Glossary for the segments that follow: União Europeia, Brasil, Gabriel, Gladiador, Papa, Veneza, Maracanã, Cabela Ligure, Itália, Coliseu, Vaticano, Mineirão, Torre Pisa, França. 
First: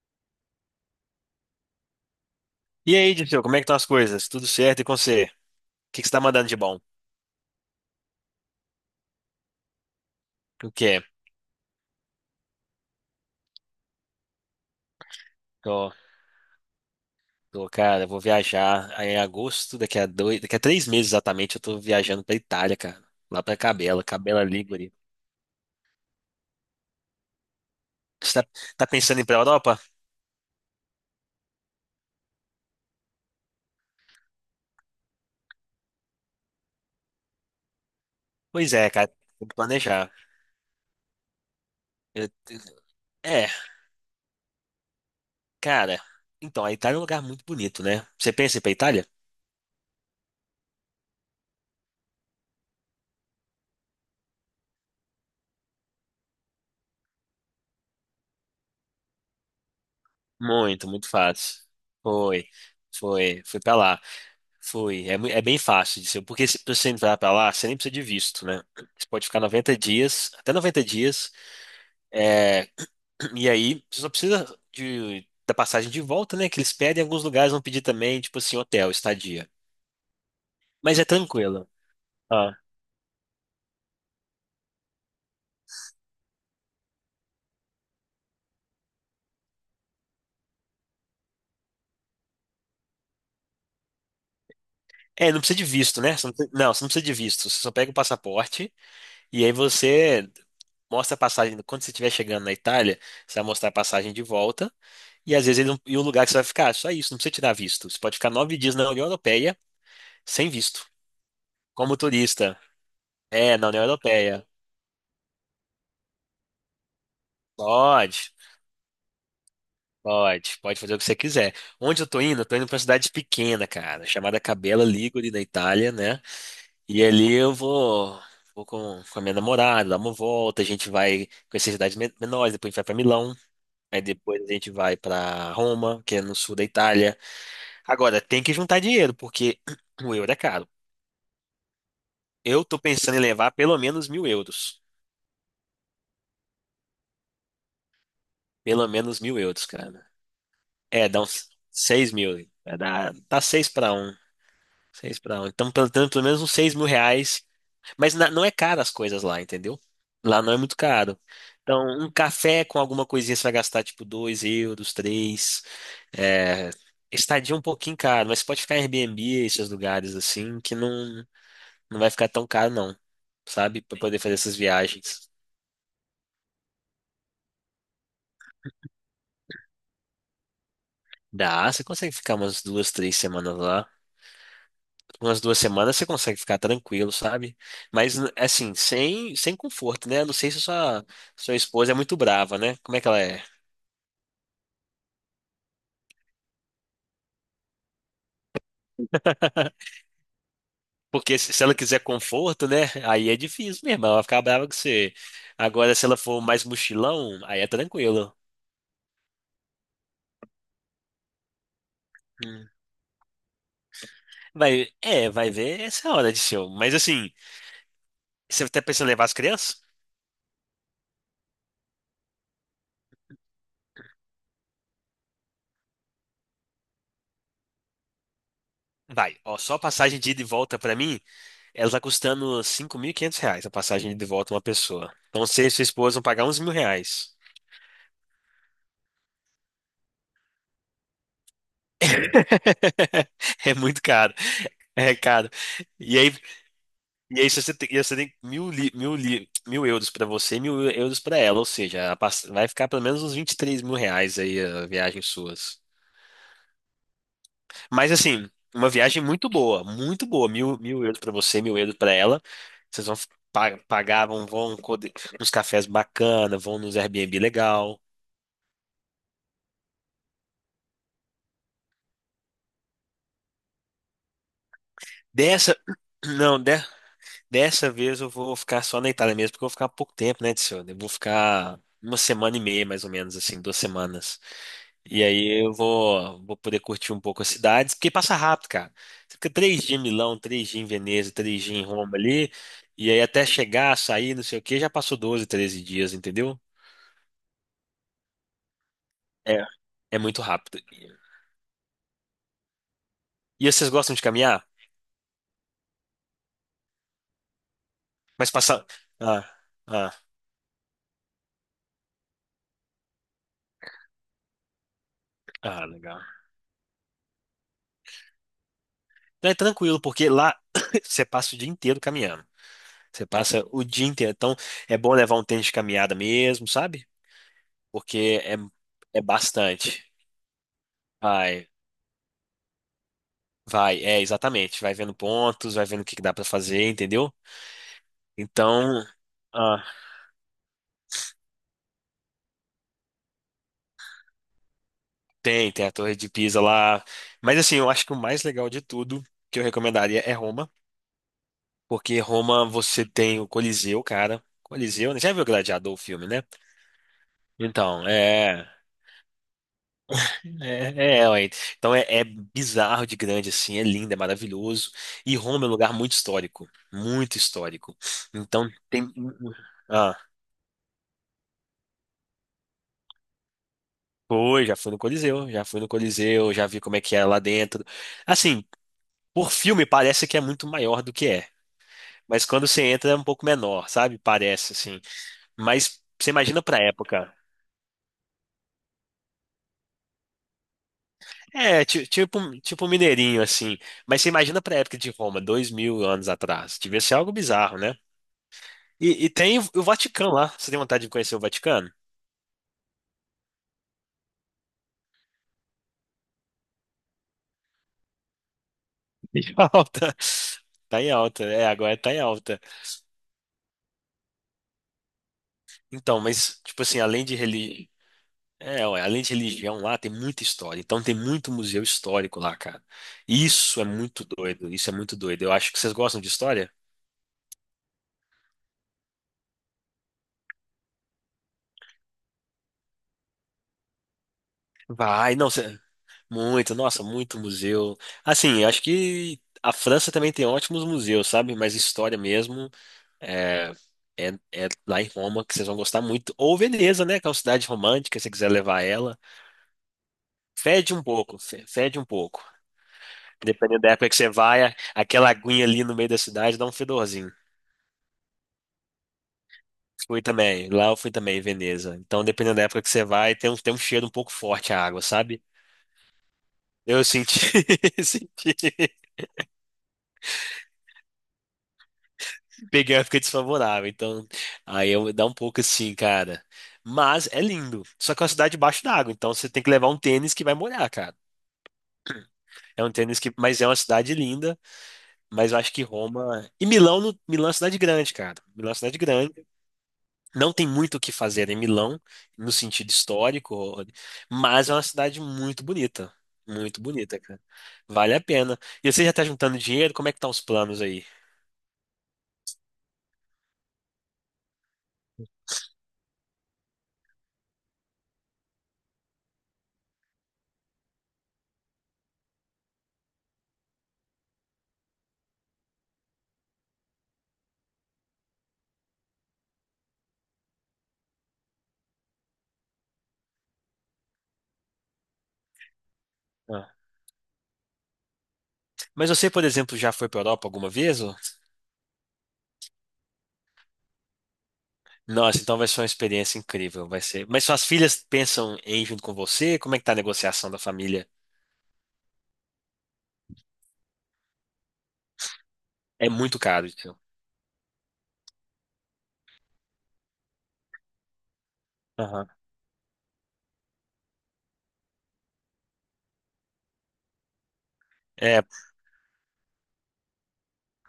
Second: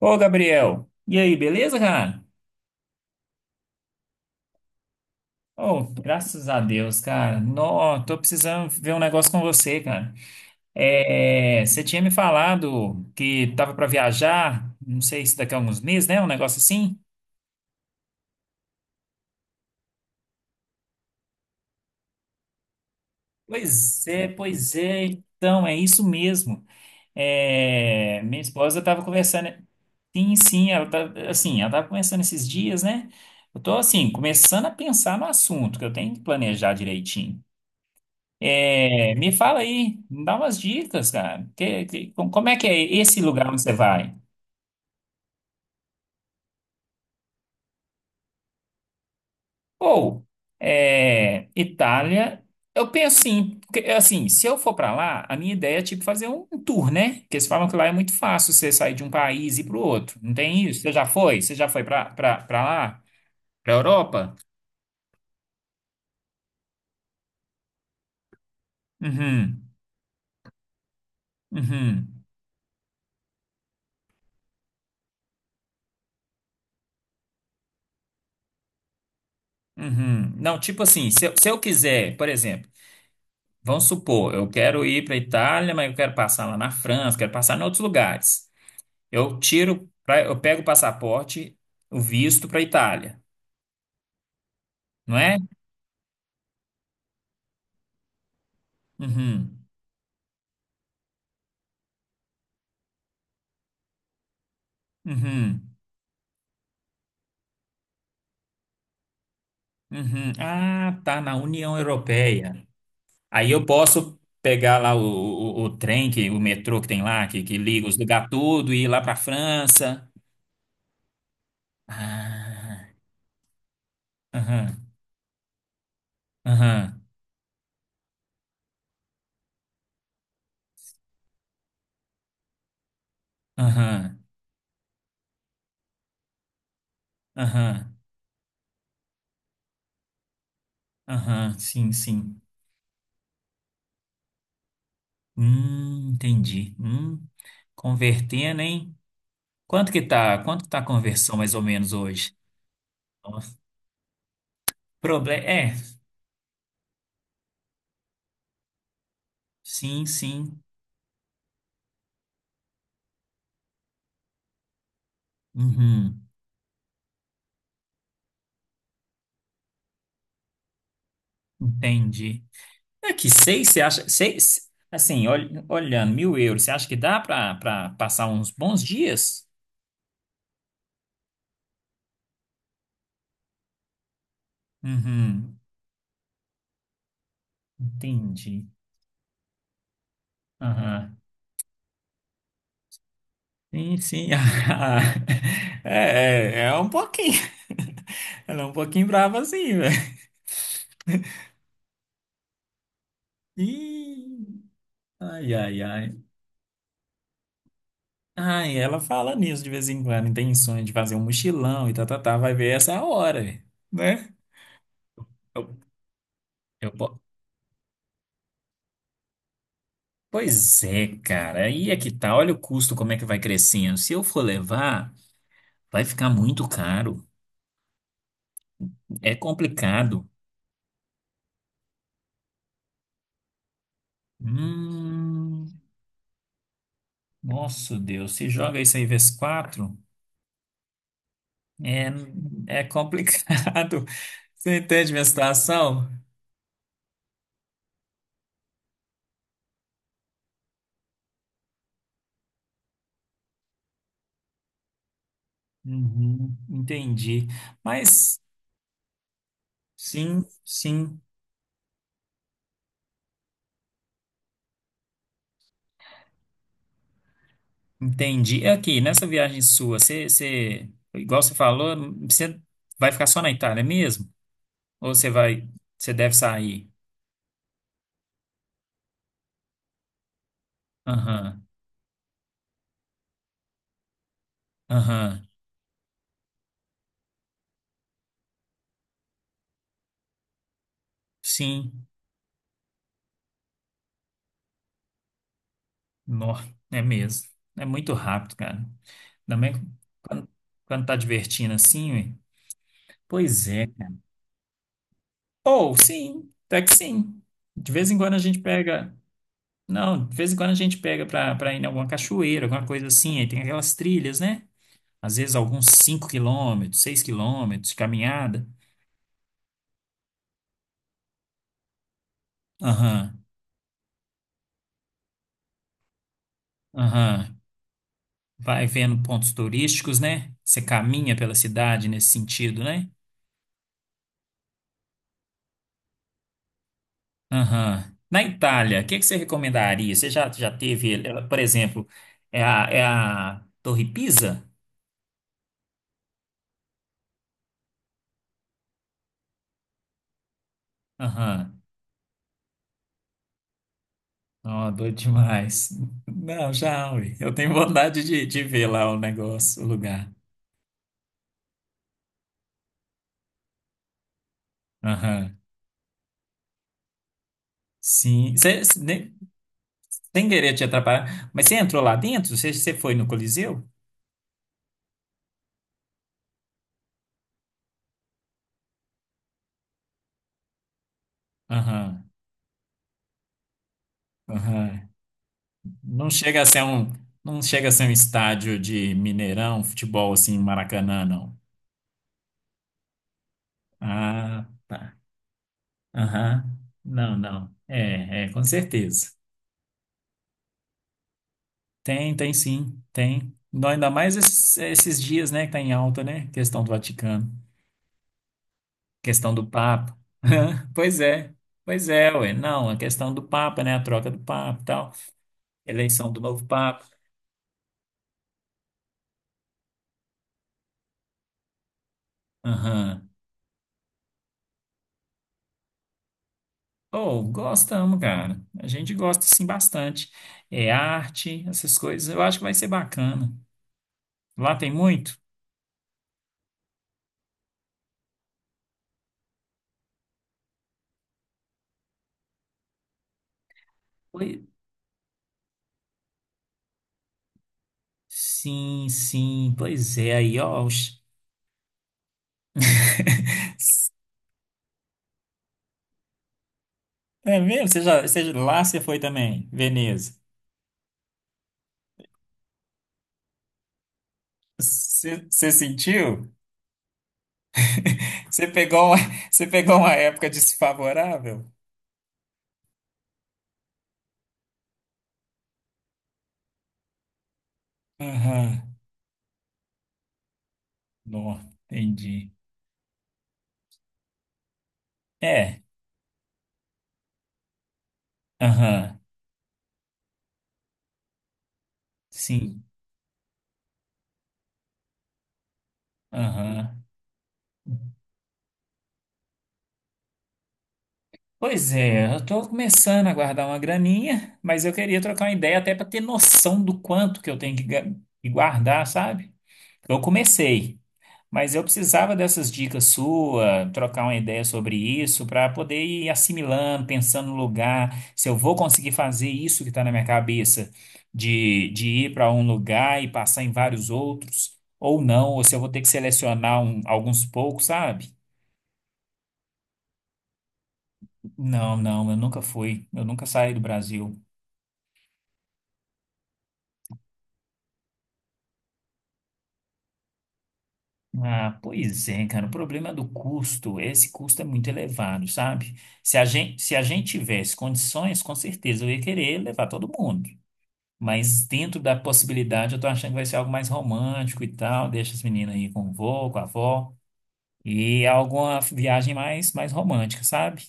Ô, Gabriel, e aí, beleza, cara? E aí, Dirceu, como é que estão as coisas? Tudo certo e com você? O Oh, que que você tá mandando graças de a bom? Deus, cara. Nó, tô precisando ver um negócio com você, cara. O quê? É, você tinha me falado que tava pra viajar, não sei se daqui a alguns Tô, meses, né? Um negócio assim. tô, cara, vou viajar aí em agosto, daqui a três meses exatamente, eu tô viajando pra Itália, cara. Lá pra Cabela, Pois é, Cabela pois Ligure. é. Então, é isso mesmo. É, minha Você tá, esposa tá tava pensando em ir pra conversando. Europa? Sim, sim, ela tava conversando esses dias, né? Eu tô, assim, começando a pensar no assunto, que eu tenho que planejar direitinho. Pois é, cara, É, me tem que fala aí, planejar. me dá umas dicas, cara. Que- que- com- Eu- como é que é esse É, lugar onde você vai? cara, então, a Itália é um lugar muito bonito, né? Você pensa em ir pra Itália? Ou, Itália, eu penso assim, porque, assim, se eu for pra lá, a minha ideia é tipo fazer um tour, né? Porque eles falam que lá é muito fácil você sair de um país e ir pro outro. Não tem isso? Muito, Você já muito foi? Você fácil. já foi pra pra- Foi, pra lá? fui Pra pra lá. Europa? Fui. É, é bem fácil de ser, porque se pra você entrar pra lá, você nem precisa de visto, né? Você pode ficar Uhum, 90 dias, até 90 dias, uhum, é, e aí você só precisa da passagem de volta, né? Que eles pedem, alguns lugares vão pedir também, tipo assim, hotel, estadia. uhum. Não, tipo Mas é assim, se eu tranquilo. quiser, por Ah. exemplo. Vamos supor, eu quero ir para a Itália, mas eu quero passar lá na França, quero passar em outros lugares. Eu pego o passaporte, o visto para a Itália, não É, é? não precisa de visto, né? Você não, não, você não precisa de visto. Você só pega o passaporte e aí Uhum, você mostra a passagem. Quando você estiver chegando na Itália, você vai mostrar a passagem de volta. E às vezes ele uhum, não- e o lugar que você vai ficar, só isso, não precisa tirar visto. Você pode ficar 9 dias na União Europeia uhum. sem visto, Ah, tá na União como turista. Europeia. Aí É, eu na União posso Europeia. pegar lá o trem, o metrô que tem lá, que liga os lugares Pode, tudo, e ir lá para a França. pode fazer o que você quiser. Onde eu tô indo? Eu tô indo pra uma Ah, cidade pequena, cara, chamada aham, Cabela Ligure, na Itália, né? aham, E ali eu vou com a minha namorada, dar uma volta, a gente vai conhecer cidades menores, depois a gente vai pra Milão, aí aham, depois a gente vai pra Roma, que é no sul da Itália. aham, Agora, tem que juntar dinheiro, porque o euro é caro. aham, sim, sim. Eu tô pensando em levar pelo menos 1.000 euros. Entendi. Convertendo, Pelo hein? menos mil euros, cara. Quanto que tá a É, dá conversão uns mais ou menos seis hoje? mil. É, dá seis pra um. Seis pra Problema. um. Então, É, pelo menos uns 6.000 reais. Mas não é caro as coisas lá, entendeu? sim, Lá não é sim. muito caro. Então, um café com alguma coisinha você vai gastar tipo 2 euros, três. Uhum, É, estadia é um pouquinho caro, mas pode ficar em Airbnb, esses lugares assim, que não vai ficar entendi. tão caro, não. É que seis, você Sabe? Pra acha? poder fazer essas Seis, assim, viagens. olhando, € 1.000, você acha que dá para passar uns bons dias? Dá, você consegue ficar umas duas, três semanas lá. Umas Uhum, duas semanas você consegue ficar tranquilo, sabe? Mas, entendi. assim, sem conforto, né? Eu não sei se sua, Aham. sua esposa é muito brava, né? Como é que ela é? Sim, sim. É um pouquinho. Ela é um pouquinho brava assim, velho. Porque se ela quiser conforto, né? Aí é difícil mesmo, ela vai ficar Ih. brava com você. Ai, ai, Agora, se ai. ela for mais mochilão, aí é tranquilo. Ai, ela fala nisso de vez em quando, tem sonho de fazer um mochilão e tá, tá, tá, vai Hum. ver essa hora, né? Vai Eu, ver essa hora de show. eu, Mas, po- assim, você tá pensando em levar as crianças? pois é, cara, aí é que tá, olha o custo, como é que vai crescendo. Se eu for levar, vai ficar muito caro, é Vai, ó, só a passagem complicado. de ida e volta pra mim, ela tá custando 5.500 reais a passagem de ida e volta uma pessoa. Então, você e Hum, sua esposa vão pagar uns 1.000 reais. nossa Deus, se joga isso aí vezes quatro, é, é É muito complicado. caro. Você entende É minha caro. situação? E aí, e aí se você tem mil euros pra você e 1.000 euros pra ela, ou seja, vai ficar pelo menos uns 23.000 reais aí a viagem suas. Uhum, entendi. Mas Mas, assim, uma viagem muito boa, muito sim, boa. Mil euros sim. pra você, 1.000 euros pra ela. Vocês vão pagar, vão nos cafés bacana, vão nos Airbnb legal. Entendi. E aqui, nessa viagem sua, igual você falou, você vai ficar só na Itália mesmo? Ou você vai, Dessa, você deve não, sair? Dessa vez eu vou ficar só na Itália mesmo, porque eu vou ficar pouco tempo, né, tio? Eu vou Aham, ficar uma semana e meia, mais ou menos, assim, duas semanas. E aham. aí eu vou poder curtir um pouco as cidades, porque passa rápido, cara. Você fica 3 dias em Milão, 3 dias em Veneza, 3 dias em Sim, Roma ali, e aí até chegar, sair, não sei o quê, já passou 12, 13 dias, nó, entendeu? é mesmo. É muito rápido, cara. É. Também É muito quando, rápido. quando tá divertindo assim, ué. Pois E é. vocês gostam de caminhar? Ou sim, até que sim. De vez em quando a Mas gente passar. pega. Ah, ah, Não, de vez em quando a gente pega pra ir em alguma cachoeira, alguma coisa assim. Aí tem aquelas trilhas, né? Às vezes ah, alguns legal. 5 km, 6 km de caminhada. Não, é tranquilo, porque lá você passa o dia inteiro caminhando. Você Aham, passa o dia inteiro. Então, é bom levar um tênis de caminhada mesmo, sabe? aham. Porque é, Vai é vendo pontos bastante. turísticos, né? Você caminha pela Vai, cidade nesse sentido, né? É exatamente. Vai vendo pontos, vai vendo o que que dá pra fazer, entendeu? Aham. Na Itália, Então, o que que você ah, recomendaria? Você já teve, por exemplo, é a Torre Pisa? tem a Torre de Pisa lá. Mas assim, eu acho que o mais legal de tudo que eu recomendaria é Roma, Aham. porque Roma você tem o Coliseu, cara. Ó, Coliseu, doido né? Já viu demais. Gladiador, o filme, né? Não, já, ui, eu tenho Então, vontade de, é. ver lá o negócio, o lugar. É, é, ué. Então é bizarro de grande, assim, é lindo, é maravilhoso. E Aham. Roma é um lugar muito histórico, muito histórico. Sim. Então tem. Ah, Sem querer te atrapalhar. Mas você entrou lá dentro? Você foi no Coliseu? já fui no Coliseu, já fui no Coliseu, já vi como é que é lá dentro. Assim, por filme parece que é muito maior do que é, Aham, mas quando você entra é um pouco menor, sabe? Parece, assim. aham. Mas Não você chega imagina a pra ser um, época. Não chega a ser um estádio de Mineirão, futebol assim, Maracanã, não. É, tipo um mineirinho, assim. Mas você imagina Ah, pra época de tá. Roma, 2.000 anos Aham. atrás. Devia ser algo Não, não. bizarro, né? É, com E certeza. tem o Vaticano lá. Você tem vontade de conhecer o Vaticano? Tem, tem sim, tem. Não, ainda mais esses dias, né, que tá em alta, né? Questão do Vaticano, Em questão do alta. Papa. Tá em Pois alta. é, É, agora pois tá em é, ué. alta. Não, a questão do Papa, né? A troca do Papa e tal, Então, eleição do mas, novo tipo assim, Papa. além de religião. É, ué, além de religião lá, tem muita história. Então tem muito museu histórico lá, cara. Aham. Isso é muito doido. Isso é muito doido. Eu acho que vocês gostam de história? Oh, gostamos, cara. A gente gosta, sim, bastante. É arte, essas coisas. Eu acho que vai ser bacana. Lá tem Vai, muito? não, muito, nossa, muito museu. Assim, eu acho que a França também tem ótimos museus, sabe? Mas história mesmo é, é, Pois- é lá em Roma que vocês vão gostar muito. Ou Veneza, né? Que é uma cidade romântica, se você quiser levar Sim, ela. sim. Pois é, aí, ó. Fede um pouco, fede um pouco. Dependendo da época que você vai, aquela aguinha ali no meio da cidade dá um fedorzinho. É mesmo? Lá você foi também, Fui Veneza. também, lá eu fui também, em Veneza. Então, dependendo da época que você vai, tem um cheiro um pouco forte a água, sabe? Você sentiu? Eu senti, Você senti. pegou uma, Você pegou uma época desfavorável? Peguei uma época desfavorável, então aí eu dá um pouco assim, cara. Mas é lindo. Só que é uma cidade Aham. debaixo d'água, então você tem que levar um tênis que vai molhar, cara. Não, entendi. É um tênis que, mas é uma cidade linda, mas eu acho É, que Roma e Milão, Milão é uma cidade grande, cara. Milão é uma cidade aham. grande. Não tem muito o que fazer em Milão no Sim, sentido histórico, mas é uma cidade muito aham. bonita, cara. Vale a pena. E você já tá juntando dinheiro? Como é que tá os planos aí? Pois é, eu tô começando a guardar uma graninha, mas eu queria trocar uma ideia até para ter noção do quanto que eu tenho que que guardar, sabe? Eu comecei, mas eu precisava dessas dicas suas, trocar uma ideia sobre isso, para poder ir assimilando, pensando no lugar, se eu vou conseguir fazer isso que está na minha cabeça, de, ir para um lugar e passar em vários outros, ou não, ou se eu vou ter que Ah. selecionar alguns poucos, sabe? Mas você, por exemplo, já foi pra Europa alguma vez? Ô? Não, não, eu nunca saí do Brasil. Nossa, então vai ser uma experiência incrível, vai ser. Mas suas filhas pensam em ir junto com você? Como é que tá a negociação da família? Ah, pois é, cara. O problema do custo, esse custo é muito elevado, sabe? É Se muito a caro, gente, se então. a gente tivesse condições, com certeza eu ia querer levar todo mundo. Mas dentro da Aham. possibilidade, eu tô achando que vai ser algo mais romântico e tal. Deixa as meninas aí com o vô, com a avó. E É, alguma viagem mais romântica, sabe?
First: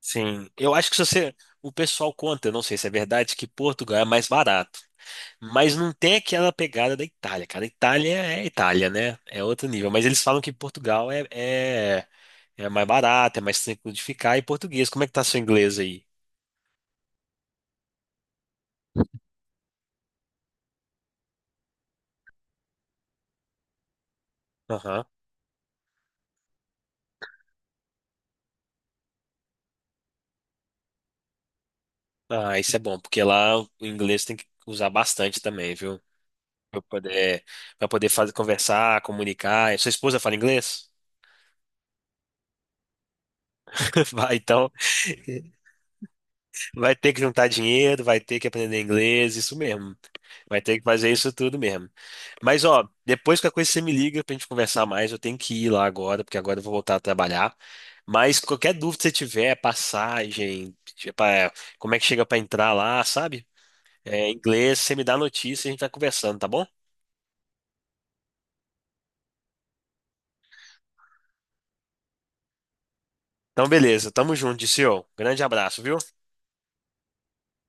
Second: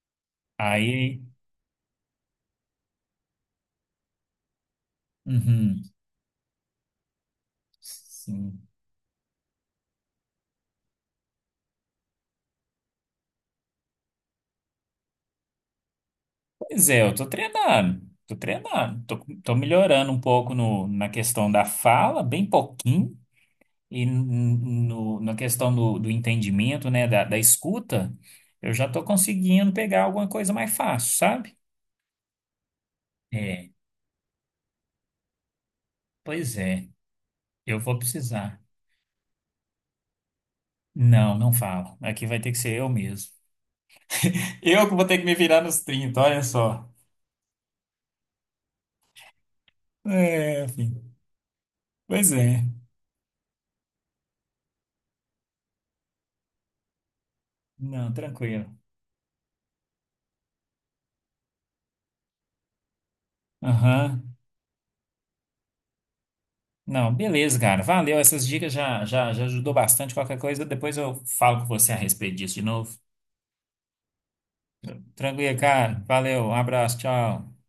sim. Eu acho que se Aí. você, o pessoal conta, eu não sei se é verdade, que Portugal é mais barato, mas Uhum, não tem aquela pegada da Itália, cara. Itália é sim. Itália, né? É outro nível. Mas eles falam que Portugal é mais barato, é mais tranquilo de ficar. E português, como é que tá seu inglês aí? Pois é, eu tô treinando. Tô treinando. Tô melhorando um pouco no, na questão da fala, bem pouquinho. E Aham. na questão do, entendimento, né, da, escuta, eu já estou conseguindo pegar alguma coisa mais fácil, sabe? Ah, isso é bom, porque lá o É, inglês tem que usar bastante também, viu? pois Pra é, poder, eu pra vou poder fazer, precisar. conversar, comunicar. E sua esposa fala inglês? Não, não falo. Aqui vai ter que ser eu mesmo. Vai, então, Eu que vou ter que me virar nos 30, olha só. vai ter que juntar dinheiro, vai ter que aprender inglês, isso mesmo. Vai É, ter que fazer enfim. isso tudo mesmo. Pois é. Mas, ó, depois que a coisa você me liga pra gente conversar mais, eu tenho que ir lá agora, porque agora eu vou voltar a trabalhar. Não, Mas tranquilo. qualquer dúvida que você tiver, passagem, tipo, é, como é que chega pra entrar lá, sabe? É, Aham. inglês, você me dá notícia e a gente vai conversando, tá bom? Não, beleza, cara. Valeu. Essas dicas já ajudou bastante. Qualquer coisa, depois eu falo com você a respeito disso de novo. Então, beleza, tamo junto, Dirceu. Grande Tranquilo, abraço, viu? cara. Valeu. Um abraço. Tchau.